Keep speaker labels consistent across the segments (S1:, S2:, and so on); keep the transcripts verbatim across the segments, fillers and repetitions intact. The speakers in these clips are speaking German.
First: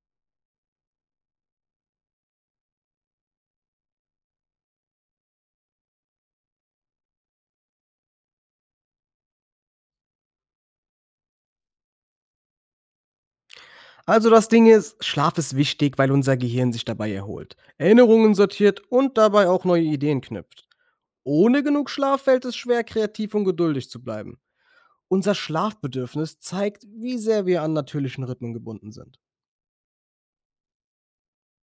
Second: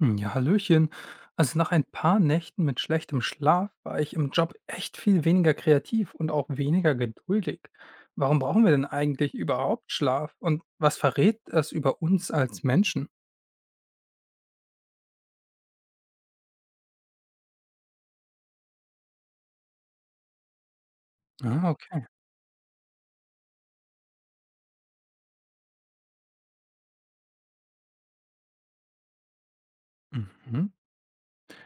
S1: Hm, ja, Hallöchen. Also nach ein paar Nächten mit schlechtem Schlaf war ich im Job echt viel weniger kreativ und auch weniger geduldig. Warum brauchen wir denn eigentlich überhaupt Schlaf? Und was verrät das über uns als Menschen?
S2: Also das Ding ist, Schlaf ist wichtig, weil unser Gehirn sich dabei erholt, Erinnerungen sortiert und dabei auch neue Ideen knüpft. Ohne
S1: Ah,
S2: genug
S1: okay.
S2: Schlaf fällt es schwer, kreativ und geduldig zu bleiben. Unser Schlafbedürfnis zeigt, wie sehr wir an natürlichen Rhythmen gebunden sind.
S1: Mhm.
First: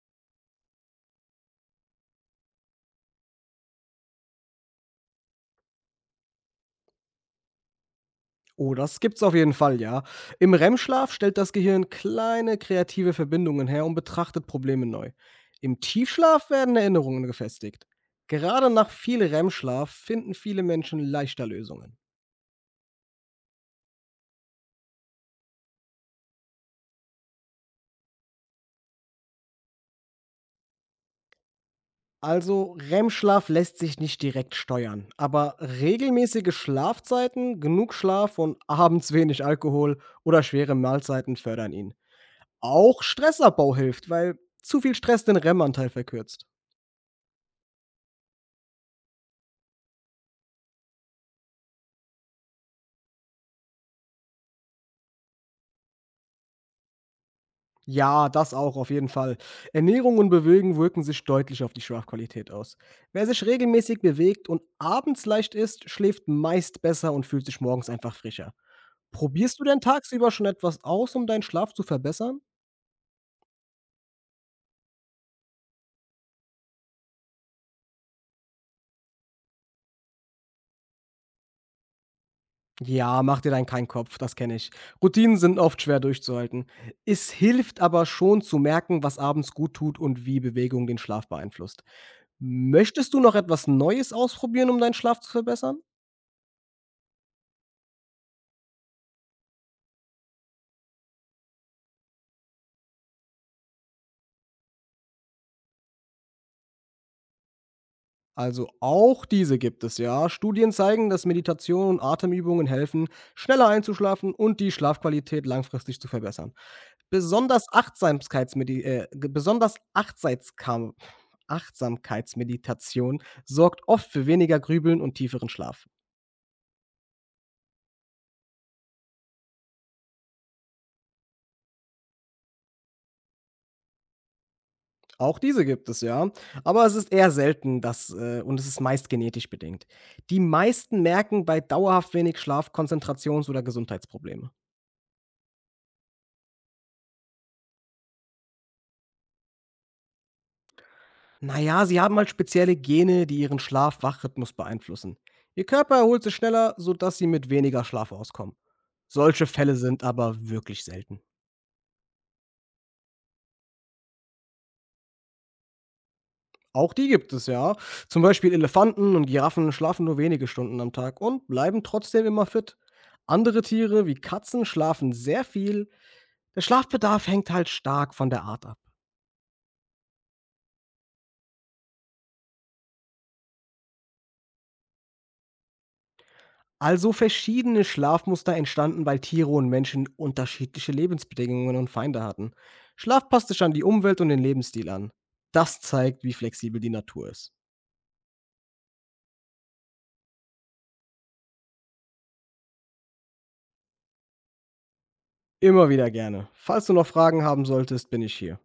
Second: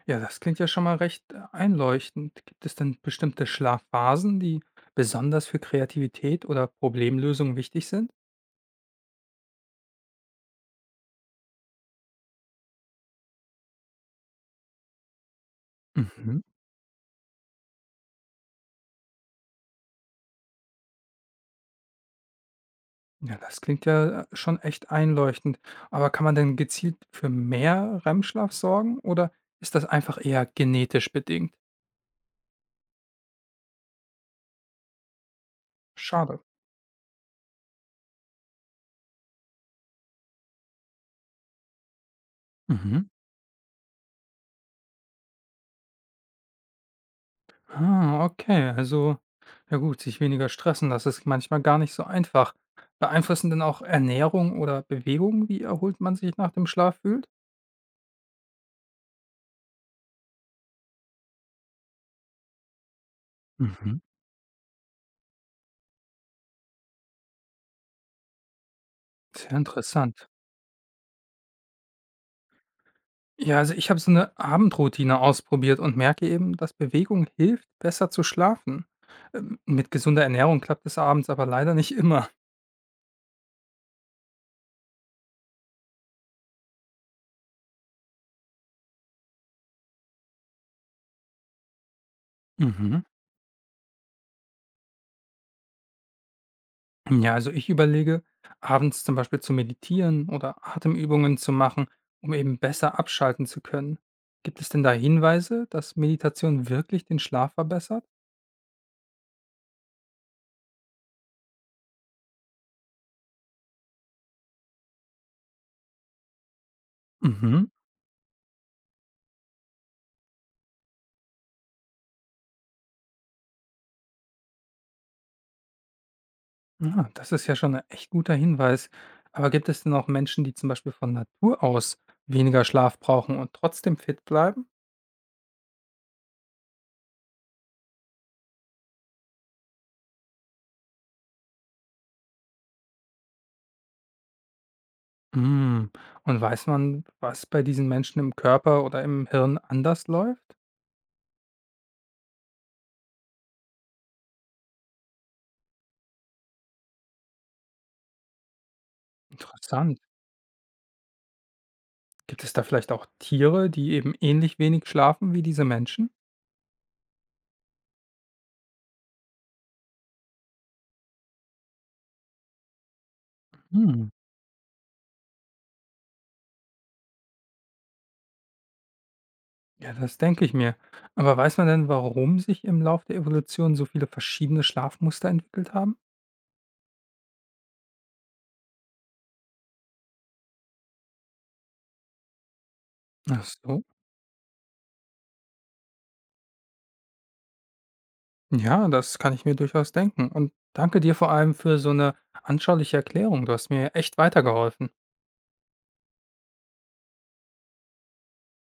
S1: Ja, das klingt ja schon mal recht äh, einleuchtend. Gibt es denn bestimmte Schlafphasen, die besonders für Kreativität oder Problemlösung wichtig sind?
S2: Oh, das gibt's auf jeden Fall, ja. Im R E M-Schlaf stellt das Gehirn kleine kreative Verbindungen her und betrachtet Probleme neu. Im
S1: Mhm.
S2: Tiefschlaf werden Erinnerungen gefestigt. Gerade nach viel R E M-Schlaf finden viele Menschen leichter Lösungen.
S1: Ja, das klingt ja äh, schon echt einleuchtend. Aber kann man denn gezielt für mehr R E M-Schlaf sorgen oder ist das einfach eher genetisch bedingt?
S2: Also R E M-Schlaf lässt sich nicht direkt steuern, aber
S1: Schade.
S2: regelmäßige Schlafzeiten, genug Schlaf und abends wenig Alkohol oder schwere Mahlzeiten fördern ihn. Auch
S1: Mhm.
S2: Stressabbau hilft, weil zu viel Stress den R E M-Anteil verkürzt.
S1: Ah, okay. Also, ja gut, sich weniger stressen, das ist manchmal gar nicht so einfach. Beeinflussen denn auch Ernährung oder Bewegung, wie erholt man sich nach dem Schlaf fühlt?
S2: Ja, das auch auf jeden Fall. Ernährung und Bewegung wirken sich deutlich auf die Schlafqualität aus. Wer sich
S1: Mhm.
S2: regelmäßig bewegt und abends leicht isst, schläft meist besser und fühlt sich morgens einfach frischer.
S1: Sehr
S2: Probierst du denn
S1: interessant.
S2: tagsüber schon etwas aus, um deinen Schlaf zu verbessern?
S1: Ja, also ich habe so eine Abendroutine ausprobiert und merke eben, dass Bewegung hilft, besser zu schlafen. Ähm, Mit gesunder Ernährung klappt es abends aber leider nicht immer.
S2: Ja, mach dir dann keinen Kopf, das kenne ich. Routinen sind oft schwer durchzuhalten. Es hilft aber schon zu merken, was abends gut tut und wie Bewegung den Schlaf beeinflusst.
S1: Mhm.
S2: Möchtest du noch etwas Neues ausprobieren, um deinen Schlaf zu verbessern?
S1: Ja, also ich überlege, abends zum Beispiel zu meditieren oder Atemübungen zu machen, um eben besser abschalten zu können. Gibt es denn da Hinweise, dass Meditation wirklich den Schlaf verbessert?
S2: Also auch diese gibt es, ja. Studien zeigen, dass Meditation und Atemübungen helfen, schneller einzuschlafen und die Schlafqualität langfristig zu verbessern.
S1: Mhm.
S2: Besonders Achtsamkeitsmedi äh, ge- besonders Achtsamkeitskam- Achtsamkeitsmeditation sorgt oft für weniger Grübeln und tieferen Schlaf.
S1: Ah, das ist ja schon ein echt guter Hinweis. Aber gibt es denn auch Menschen, die zum Beispiel von Natur aus weniger Schlaf brauchen und trotzdem fit bleiben?
S2: Auch diese gibt es, ja. Aber es ist eher selten, dass äh, und es ist meist genetisch bedingt. Die meisten merken bei dauerhaft wenig Schlaf Konzentrations- oder Gesundheitsprobleme.
S1: Hm, und weiß man, was bei diesen Menschen im Körper oder im Hirn anders läuft?
S2: Na ja, sie haben halt spezielle Gene, die ihren Schlaf-Wach-Rhythmus beeinflussen. Ihr Körper erholt sich schneller, sodass sie mit weniger Schlaf auskommen. Solche Fälle
S1: Interessant.
S2: sind aber wirklich selten.
S1: Gibt es da vielleicht auch Tiere, die eben ähnlich wenig schlafen wie diese Menschen?
S2: Auch die gibt es, ja. Zum Beispiel Elefanten und Giraffen schlafen nur wenige Stunden am Tag und bleiben trotzdem immer fit. Andere Tiere
S1: Hm,
S2: wie Katzen schlafen sehr viel. Der Schlafbedarf hängt halt stark von der Art ab.
S1: ja, das denke ich mir. Aber weiß man denn, warum sich im Lauf der Evolution so viele verschiedene Schlafmuster entwickelt haben?
S2: Also verschiedene Schlafmuster entstanden, weil Tiere und Menschen unterschiedliche Lebensbedingungen und Feinde hatten. Schlaf
S1: Ach
S2: passt sich an
S1: so.
S2: die Umwelt und den Lebensstil an. Das zeigt, wie flexibel die Natur ist.
S1: Ja, das kann ich mir durchaus denken. Und danke dir vor allem für so eine anschauliche Erklärung. Du hast mir echt weitergeholfen.
S2: Immer wieder gerne. Falls du noch Fragen haben solltest, bin ich hier.